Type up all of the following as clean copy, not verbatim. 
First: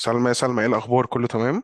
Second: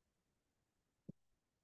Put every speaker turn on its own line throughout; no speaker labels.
سلمى يا سلمى، ايه الاخبار؟ كله تمام؟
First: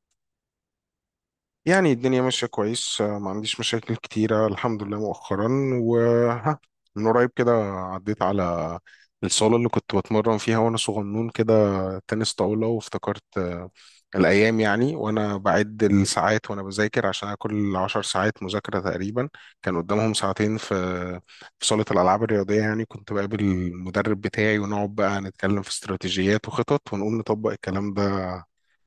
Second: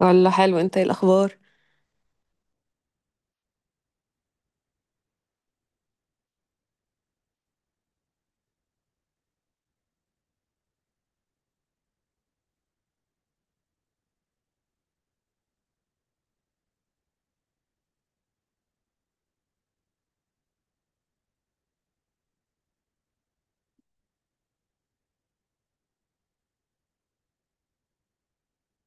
والله حلو، انت ايه الاخبار؟
يعني الدنيا ماشيه كويس، ما عنديش مشاكل كتيره الحمد لله مؤخرا. وها، من قريب كده عديت على الصاله اللي كنت بتمرن فيها وانا صغنون كده، تنس طاوله، وافتكرت الايام. يعني وانا بعد الساعات وانا بذاكر، عشان أنا كل 10 ساعات مذاكره تقريبا كان قدامهم ساعتين في صاله الالعاب الرياضيه. يعني كنت بقابل المدرب بتاعي ونقعد بقى نتكلم في استراتيجيات وخطط، ونقوم نطبق الكلام ده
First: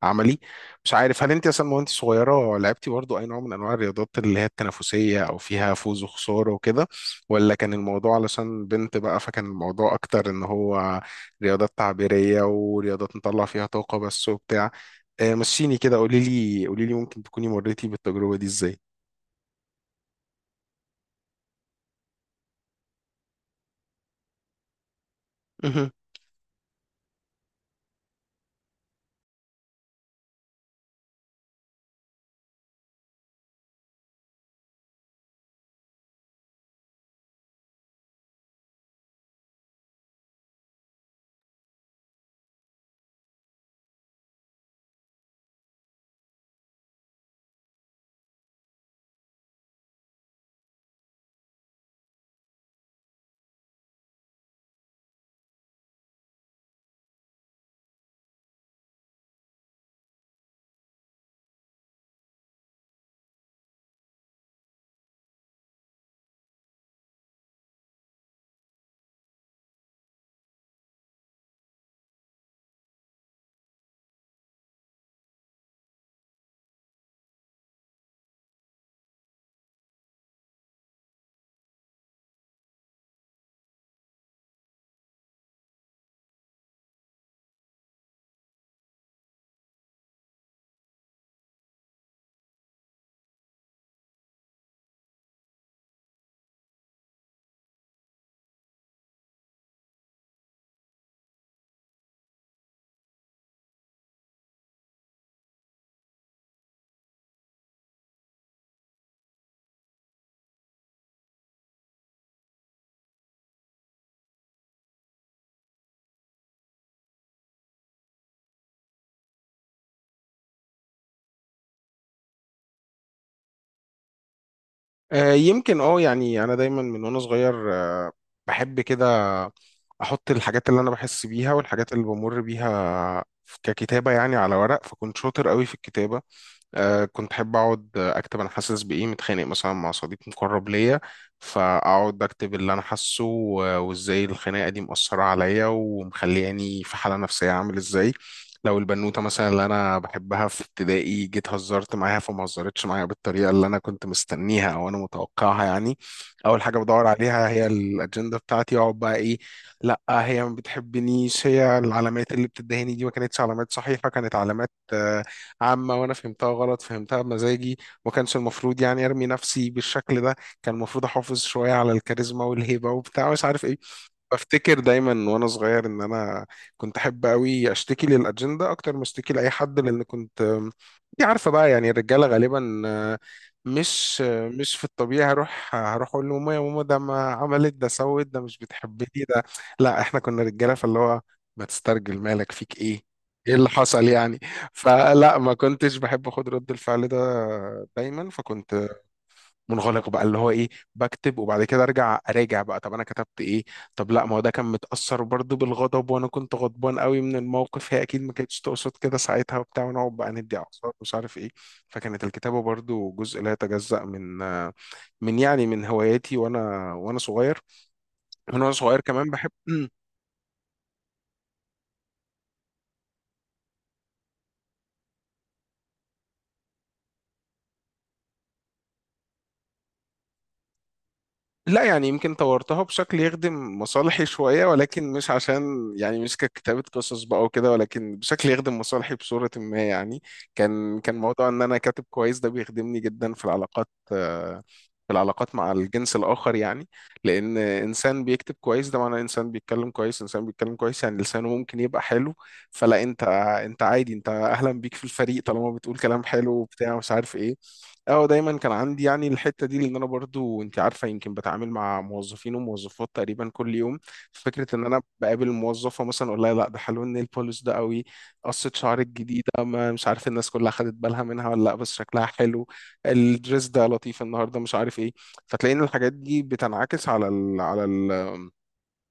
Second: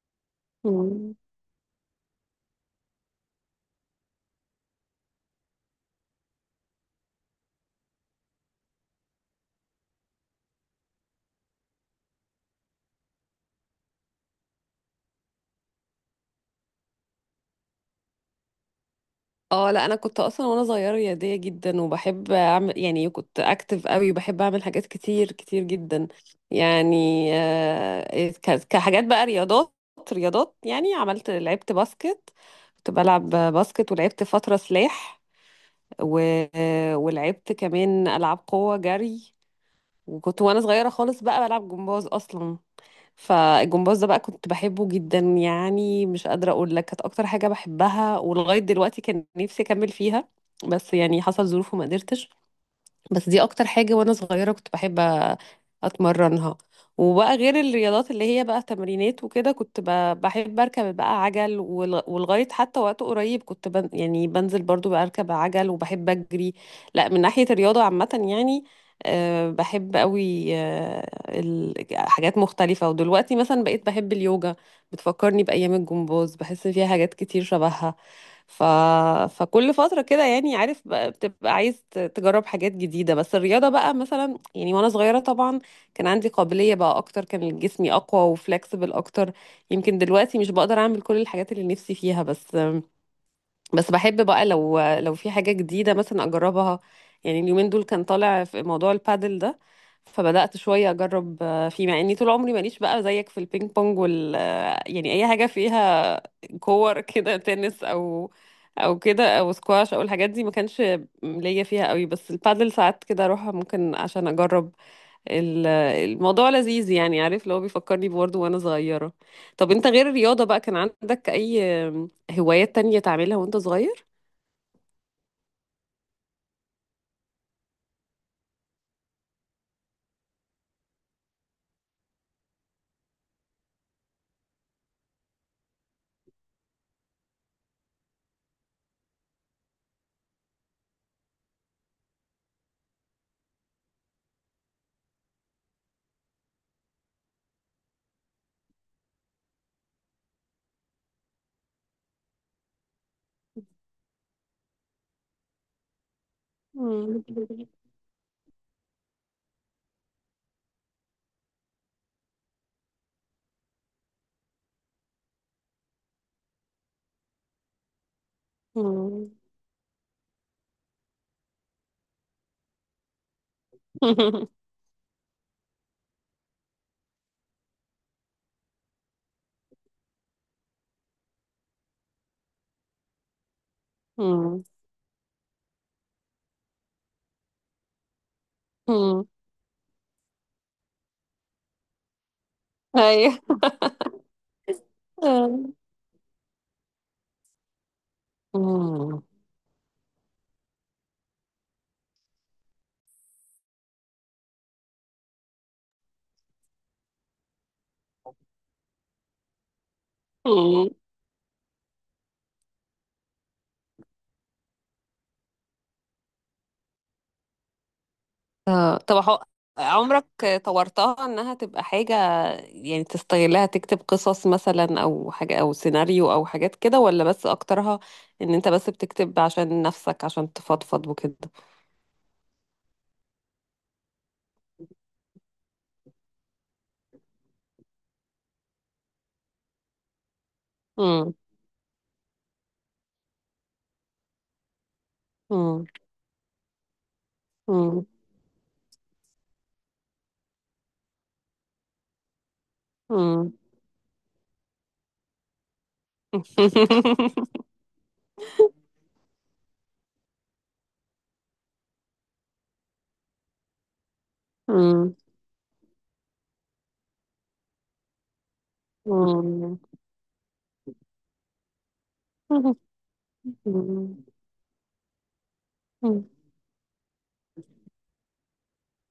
عملي. مش
مم.
عارف هل انت اصلا وانت صغيره لعبتي برضو اي نوع من انواع الرياضات اللي هي التنافسيه، او فيها فوز وخساره وكده، ولا كان الموضوع علشان بنت بقى، فكان الموضوع اكتر ان هو رياضات تعبيريه ورياضات نطلع فيها طاقه بس وبتاع. مشيني كده، قولي لي قولي لي، ممكن تكوني مريتي بالتجربه دي ازاي؟
اه، لا، انا كنت اصلا وانا صغيره رياضيه جدا وبحب اعمل، يعني كنت اكتف قوي وبحب اعمل حاجات كتير كتير جدا. يعني كحاجات بقى رياضات، يعني لعبت باسكت. كنت بلعب باسكت، ولعبت فتره سلاح، و... ولعبت كمان العاب قوه جري. وكنت وانا صغيره خالص بقى بلعب جمباز اصلا. فالجمباز ده بقى كنت بحبه جدا، يعني مش قادرة أقول لك، كانت أكتر حاجة بحبها، ولغاية دلوقتي كان نفسي أكمل فيها، بس يعني حصل ظروف وما قدرتش. بس دي اكتر حاجة وانا صغيرة كنت بحب اتمرنها. وبقى غير الرياضات اللي هي بقى تمرينات وكده، كنت بحب اركب بقى عجل، ولغاية حتى وقت قريب كنت بن يعني بنزل برضو بقى اركب عجل وبحب اجري. لا، من ناحية الرياضة عامة يعني بحب قوي حاجات مختلفة. ودلوقتي مثلا بقيت بحب اليوجا، بتفكرني بأيام الجمباز، بحس فيها حاجات كتير شبهها. ف... فكل فترة كده، يعني عارف بقى بتبقى عايز تجرب حاجات جديدة. بس الرياضة بقى مثلا، يعني وانا صغيرة طبعا كان عندي قابلية بقى اكتر، كان جسمي اقوى وفلكسبل اكتر. يمكن دلوقتي مش بقدر اعمل كل الحاجات اللي نفسي فيها، بس بحب بقى، لو في حاجة جديدة مثلا أجربها. يعني اليومين دول كان طالع في موضوع البادل ده، فبدأت شوية أجرب فيه، مع إني طول عمري ماليش بقى زيك في البينج بونج وال آه، يعني أي حاجة فيها كور كده، تنس أو كده أو سكواش أو الحاجات دي ما كانش ليا فيها قوي. بس البادل ساعات كده أروح ممكن عشان أجرب. الموضوع لذيذ، يعني عارف، لو بيفكرني برضه وانا صغيرة. طب انت غير الرياضة بقى، كان عندك اي هوايات تانية تعملها وانت صغير؟
يمكن يعني انا دايما من وانا صغير، بحب كده احط الحاجات اللي انا بحس بيها والحاجات اللي بمر بيها ككتابة يعني على ورق، فكنت شاطر قوي في الكتابة. كنت احب اقعد اكتب انا حاسس بايه، متخانق مثلا مع صديق مقرب ليا، فاقعد اكتب اللي انا حاسه وازاي الخناقه دي مؤثره عليا ومخلياني في حاله نفسيه عامل ازاي. لو البنوته مثلا اللي انا بحبها في ابتدائي جيت هزرت معاها فما هزرتش معايا بالطريقه اللي انا كنت مستنيها او انا متوقعها، يعني اول حاجه بدور
مم.
عليها هي الاجنده بتاعتي. اقعد بقى ايه، لا هي ما بتحبنيش، هي العلامات اللي بتدهني دي ما كانتش علامات صحيحه، كانت علامات عامة وأنا فهمتها غلط، فهمتها بمزاجي. ما كانش المفروض يعني أرمي
مم.
نفسي بالشكل ده، كان المفروض أحافظ شوية على الكاريزما والهيبة وبتاع مش عارف إيه. بفتكر دايما وانا صغير ان انا كنت احب قوي اشتكي للاجنده اكتر ما اشتكي لاي حد، لان كنت انت عارفه بقى يعني الرجاله غالبا، آه، مش آه،
مم.
مش في الطبيعي، هروح اقول لماما يا ماما، ده ما عملت ده، سوت ده، مش بتحبني
مم.
ده. لا، احنا كنا رجاله، فاللي هو ما تسترجل، مالك فيك ايه؟
ايوه.
ايه اللي حصل يعني؟ فلا، ما
مم.
كنتش بحب اخد رد الفعل ده، دايما فكنت
مم.
منغلق بقى اللي هو ايه، بكتب وبعد كده ارجع اراجع بقى طب انا كتبت ايه. طب لا، ما هو ده كان متأثر برضو بالغضب، وانا كنت غضبان قوي من الموقف، هي اكيد ما كانتش تقصد كده ساعتها وبتاع، ونقعد بقى ندي اعصاب مش عارف ايه. فكانت الكتابة برضو جزء لا يتجزأ من يعني من هواياتي وانا صغير. من وانا صغير
طب،
كمان بحب
عمرك طورتها انها تبقى حاجة، يعني تستغلها تكتب قصص مثلا او حاجة او سيناريو او حاجات كده؟ ولا بس اكترها ان انت بس بتكتب عشان نفسك، عشان تفضفض وكده؟
لا يعني يمكن طورتها بشكل يخدم مصالحي شوية، ولكن مش عشان يعني مش ككتابة قصص بقى وكده، ولكن بشكل يخدم مصالحي بصورة ما. يعني كان كان موضوع ان انا كاتب كويس ده بيخدمني جدا في العلاقات، في العلاقات مع
إمم،
الجنس الآخر يعني. لأن
إمم،
إنسان بيكتب كويس ده معناه إنسان بيتكلم كويس، إنسان بيتكلم كويس يعني لسانه ممكن يبقى حلو. فلا أنت،
إمم.
أنت عادي، أنت أهلا بيك في الفريق طالما بتقول كلام حلو وبتاع مش عارف إيه. اه دايما كان عندي يعني الحته دي، لان انا برضو انت عارفه يمكن بتعامل مع موظفين وموظفات تقريبا كل يوم. فكره ان انا
إمم،
بقابل موظفه مثلا اقول لها لا ده حلو، النيل بوليش ده قوي، قصه شعرك الجديده،
إمم،
ما مش عارف الناس كلها خدت بالها منها ولا لا بس شكلها حلو، الدريس ده لطيف
إمم،
النهارده مش عارف ايه. فتلاقي ان الحاجات
إمم،
دي بتنعكس على ال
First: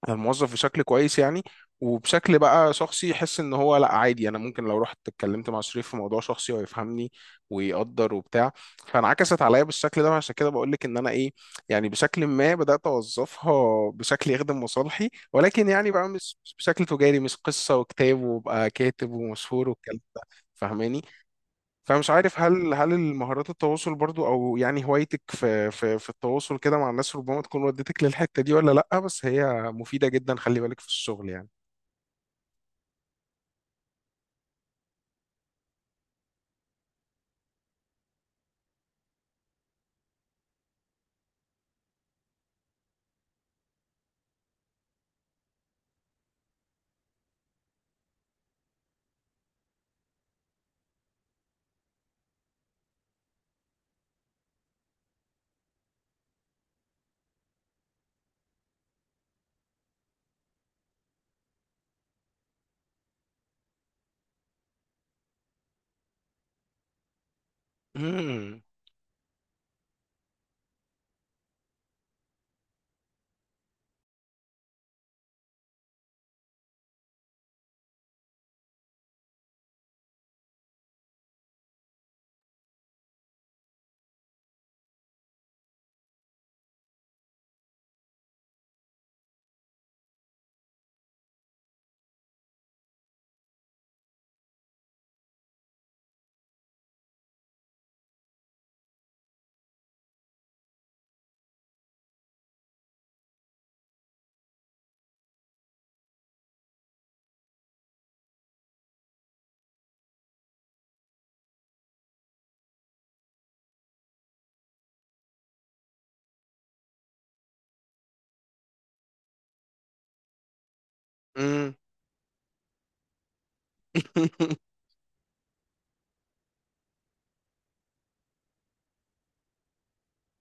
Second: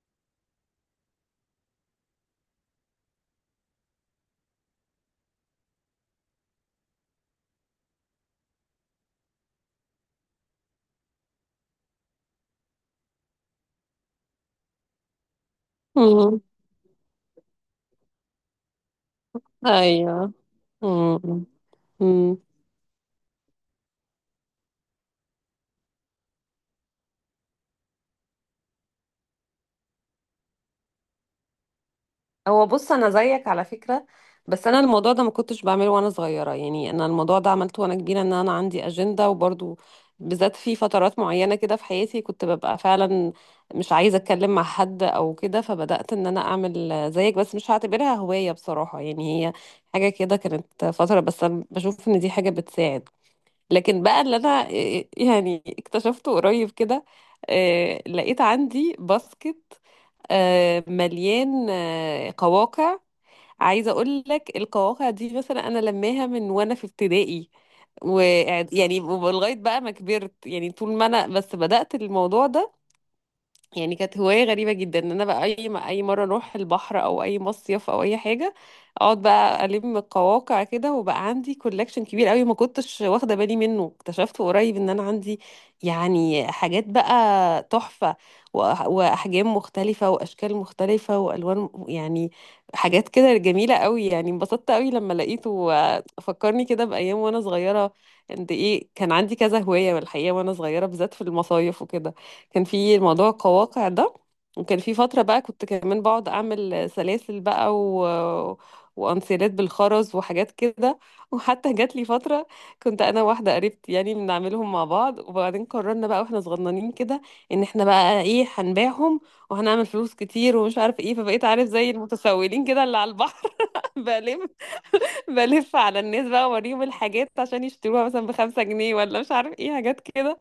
الموظف بشكل كويس يعني، وبشكل بقى شخصي يحس ان هو لا عادي، انا ممكن لو رحت اتكلمت مع شريف في موضوع شخصي هو يفهمني ويقدر وبتاع. فانعكست عليا بالشكل ده، عشان كده بقول لك ان انا ايه، يعني بشكل ما بدات اوظفها بشكل يخدم مصالحي، ولكن يعني بقى مش
إمم،
مش بشكل تجاري، مش قصه وكتاب وابقى كاتب ومشهور والكلام ده.
أيوه،
فاهماني؟
إمم،
فمش
إمم.
عارف هل المهارات التواصل برضو، او يعني هوايتك في التواصل كده مع الناس ربما تكون ودتك للحتة دي، ولا لأ، بس هي مفيدة جدا، خلي بالك في الشغل يعني.
هو بص، انا زيك على فكره، بس انا الموضوع ده ما كنتش بعمله وانا صغيره. يعني انا الموضوع ده عملته وانا كبيره، ان انا عندي اجنده، وبرضو بالذات في فترات معينه كده في حياتي كنت ببقى فعلا مش عايزه اتكلم مع حد او كده، فبدات ان انا اعمل زيك. بس مش هعتبرها هوايه بصراحه، يعني هي حاجه كده، كانت فتره، بس انا بشوف ان دي حاجه بتساعد. لكن بقى اللي انا يعني اكتشفته قريب كده، لقيت عندي باسكت مليان قواقع. عايزه اقول لك، القواقع دي مثلا انا لماها من وانا في ابتدائي،
مم.
ويعني لغايه بقى ما كبرت، يعني طول ما انا بس بدات الموضوع ده. يعني كانت هواية غريبة جدا ان انا بقى اي ما اي مرة اروح البحر او اي مصيف او اي حاجة، اقعد بقى الم القواقع كده، وبقى عندي كولكشن كبير قوي ما كنتش واخدة بالي منه. اكتشفت قريب ان انا عندي يعني حاجات بقى تحفة، واحجام مختلفة واشكال مختلفة والوان، يعني حاجات كده جميلة قوي. يعني انبسطت قوي لما لقيته، فكرني كده بايام وانا صغيرة قد ايه كان عندي كذا هواية. والحقيقة وانا صغيرة بالذات في المصايف وكده كان في موضوع القواقع ده، وكان في فترة بقى كنت كمان بقعد أعمل سلاسل بقى، و... وأنسيلات بالخرز وحاجات كده وحتى جات لي فترة كنت أنا واحدة قريبتي يعني بنعملهم مع بعض، وبعدين قررنا بقى واحنا صغننين كده إن احنا بقى إيه، هنبيعهم وهنعمل فلوس كتير ومش عارف إيه. فبقيت عارف
مم.
زي المتسولين كده اللي على البحر بلف بلف على الناس بقى، وأوريهم الحاجات عشان يشتروها مثلا ب5 جنيه ولا مش عارف إيه، حاجات كده.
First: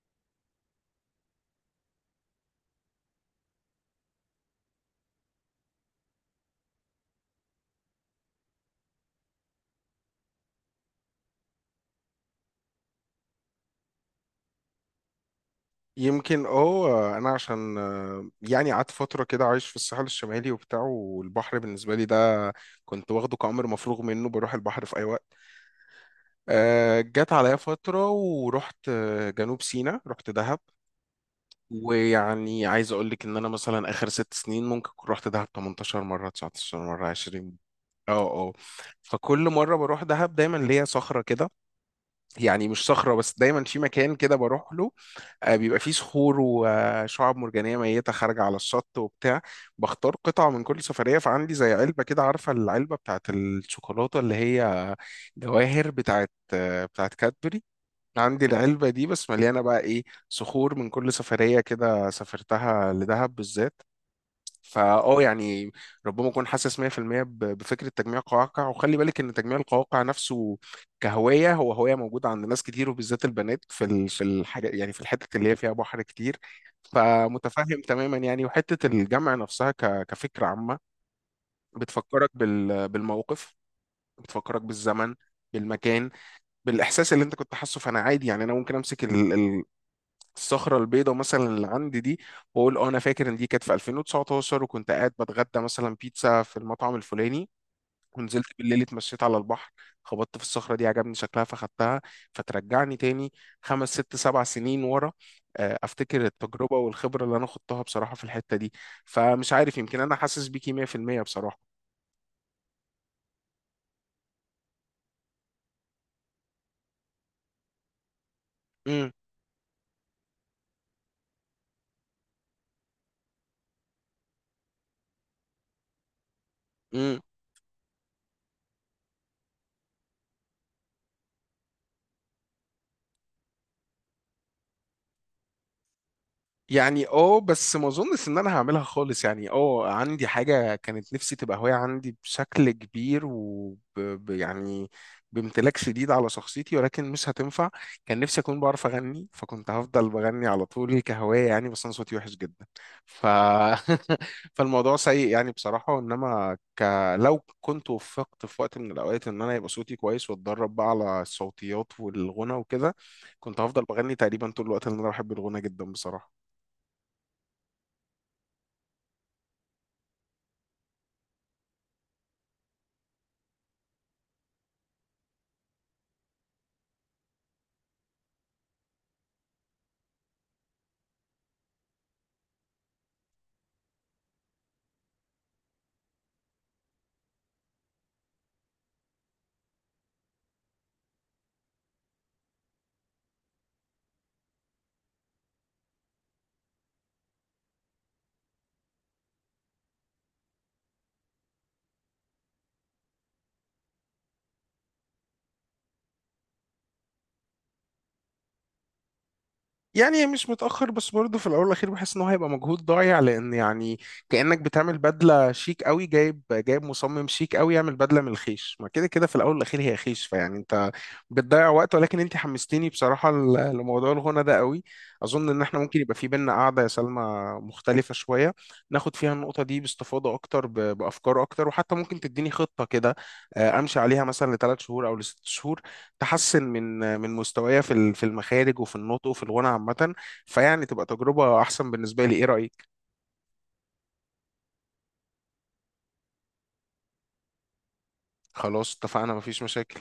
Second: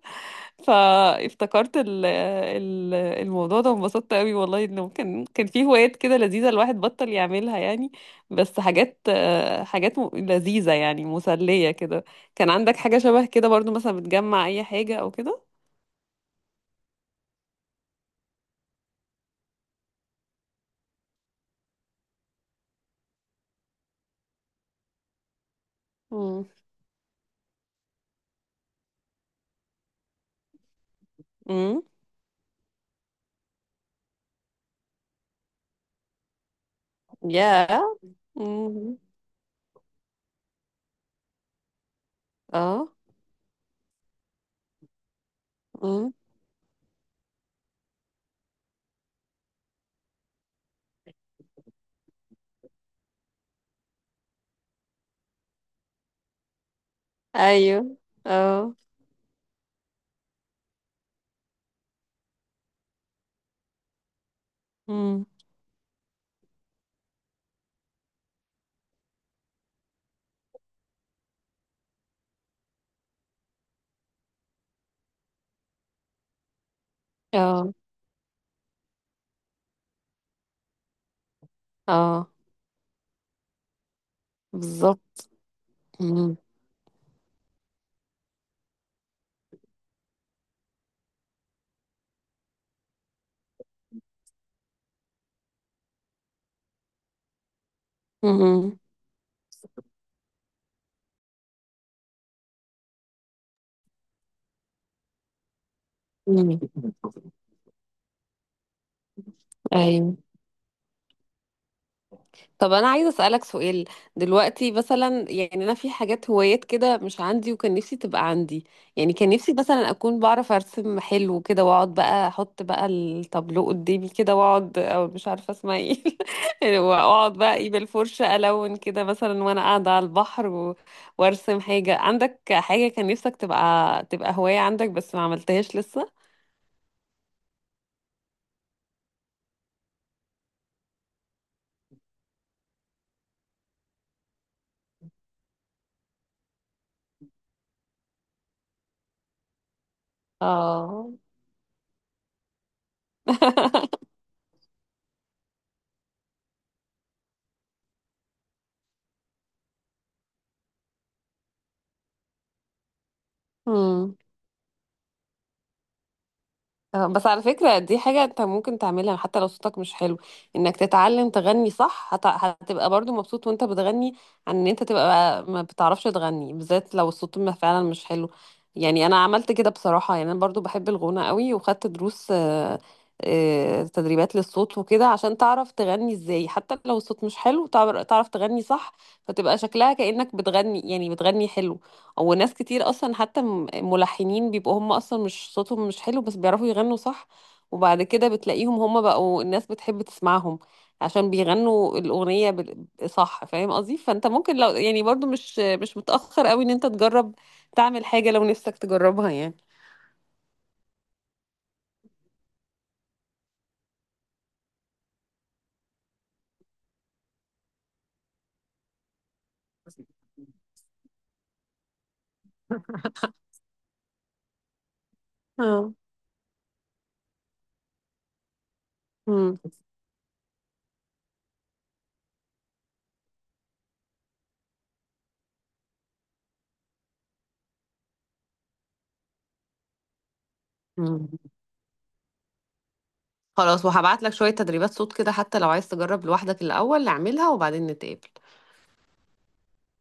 فافتكرت ال الموضوع ده، وانبسطت قوي والله. انه كان في هوايات كده لذيذة الواحد بطل يعملها يعني، بس حاجات حاجات لذيذة، يعني مسلية كده. كان عندك حاجة شبه كده برضو، مثلا بتجمع اي حاجة او كده؟
يمكن اه، انا عشان يعني قعدت فتره كده عايش في الساحل الشمالي وبتاع، والبحر بالنسبه لي ده كنت واخده كأمر مفروغ منه، بروح البحر في اي وقت.
امم.
جت عليا فتره ورحت جنوب سيناء، رحت دهب.
امم.
ويعني عايز اقول لك ان انا مثلا اخر 6 سنين ممكن كنت رحت دهب 18 مره، 19 مره، 20.
يا.
اه اه.
امم.
فكل مره بروح دهب دايما ليا صخره كده، يعني مش
اه.
صخره بس، دايما في مكان كده بروح له، بيبقى فيه
امم.
صخور وشعاب مرجانيه ميته خارجه على الشط وبتاع. بختار قطعه من كل سفريه، فعندي زي علبه كده، عارفه العلبه بتاعت الشوكولاته اللي هي جواهر بتاعت بتاعت كادبري.
ايوه.
عندي
اه.
العلبة دي بس مليانة بقى إيه، صخور من كل سفرية كده سافرتها لدهب بالذات. فأه
امم.
يعني ربما أكون حاسس 100% بفكرة تجميع القواقع، وخلي بالك إن تجميع القواقع نفسه كهواية هو هواية موجودة عند ناس كتير، وبالذات البنات في الحاجة يعني في الحتة اللي هي فيها بحر كتير.
اه.
فمتفهم تماما يعني، وحتة الجمع نفسها كفكرة عامة بتفكرك
اه.
بالموقف، بتفكرك بالزمن،
بالظبط.
بالمكان،
امم.
بالإحساس اللي أنت كنت حاسه. فأنا عادي يعني، أنا ممكن أمسك الصخرة البيضاء مثلا اللي عندي دي، واقول اه انا فاكر ان دي كانت في 2019، وكنت قاعد بتغدى مثلا بيتزا في المطعم الفلاني، ونزلت
امم.
بالليل اتمشيت على البحر، خبطت في الصخرة دي عجبني شكلها فخدتها. فترجعني تاني 5 6 7 سنين ورا، افتكر
أمم.
التجربة والخبرة اللي انا خضتها بصراحة في الحتة دي. فمش عارف، يمكن انا
ايوه.
حاسس بيكي 100% بصراحة.
طب انا عايزه اسالك سؤال. دلوقتي مثلا يعني انا في حاجات هوايات كده مش عندي وكان نفسي تبقى عندي. يعني كان نفسي مثلا اكون بعرف ارسم حلو كده، واقعد بقى احط بقى التابلو قدامي كده واقعد، او مش عارفه اسمها ايه
امم،
واقعد بقى ايه بالفرشه الون كده مثلا وانا قاعده على البحر و... وارسم حاجه. عندك حاجه كان نفسك تبقى هوايه عندك بس ما عملتهاش لسه؟
يعني اه، بس ما اظنش ان انا هعملها خالص. يعني اه عندي حاجة كانت نفسي تبقى هواية عندي بشكل كبير، و يعني بامتلاك شديد على شخصيتي، ولكن مش هتنفع. كان نفسي اكون بعرف اغني، فكنت هفضل بغني على طول
اه.
كهواية يعني، بس انا صوتي وحش جدا. ف فالموضوع سيء يعني بصراحة، انما لو كنت وفقت في وقت من الاوقات ان انا يبقى صوتي كويس واتدرب بقى على الصوتيات والغنى وكده، كنت هفضل بغني
مم.
تقريبا طول الوقت، لان انا بحب الغنى جدا بصراحة.
بس على فكرة دي حاجة انت ممكن تعملها حتى لو صوتك مش حلو، انك تتعلم تغني صح. هتبقى برضو مبسوط وانت بتغني، عن ان انت تبقى ما بتعرفش تغني، بالذات لو الصوت ما فعلا مش حلو. يعني انا عملت كده بصراحة، يعني انا برضو بحب الغنى قوي وخدت دروس، تدريبات للصوت وكده عشان تعرف تغني ازاي. حتى لو الصوت مش حلو، تعرف تغني صح، فتبقى شكلها كأنك بتغني، يعني بتغني حلو. وناس كتير اصلا، حتى ملحنين بيبقوا هم اصلا مش صوتهم مش حلو بس بيعرفوا يغنوا صح، وبعد كده بتلاقيهم هم بقوا الناس بتحب تسمعهم عشان بيغنوا الأغنية صح. فاهم قصدي؟ فانت ممكن، لو يعني برضو مش متأخر قوي، ان انت تجرب تعمل حاجة لو نفسك تجربها يعني.
يعني مش متأخر، بس برضه في الأول والأخير بحس إن هو هيبقى مجهود ضايع، لأن يعني كأنك بتعمل بدلة شيك قوي، جايب مصمم شيك قوي يعمل بدلة من الخيش، ما كده كده في الأول والأخير هي خيش. فيعني أنت بتضيع وقت. ولكن أنت حمستيني بصراحة لموضوع الغنى ده قوي. أظن إن إحنا
اه.
ممكن يبقى في بينا قعدة يا سلمى مختلفة شوية، ناخد فيها
مم.
النقطة دي باستفاضة أكتر بأفكار أكتر، وحتى ممكن تديني خطة كده أمشي عليها مثلا ل3 شهور أو ل6 شهور، تحسن من من مستوايا في المخارج وفي النطق وفي الغنى عامة. فيعني تبقى
مم.
تجربة أحسن بالنسبة لي، إيه رأيك؟
خلاص، وهبعت لك شوية تدريبات صوت كده، حتى لو عايز تجرب لوحدك الأول اعملها، وبعدين نتقابل.
خلاص اتفقنا، مفيش مشاكل.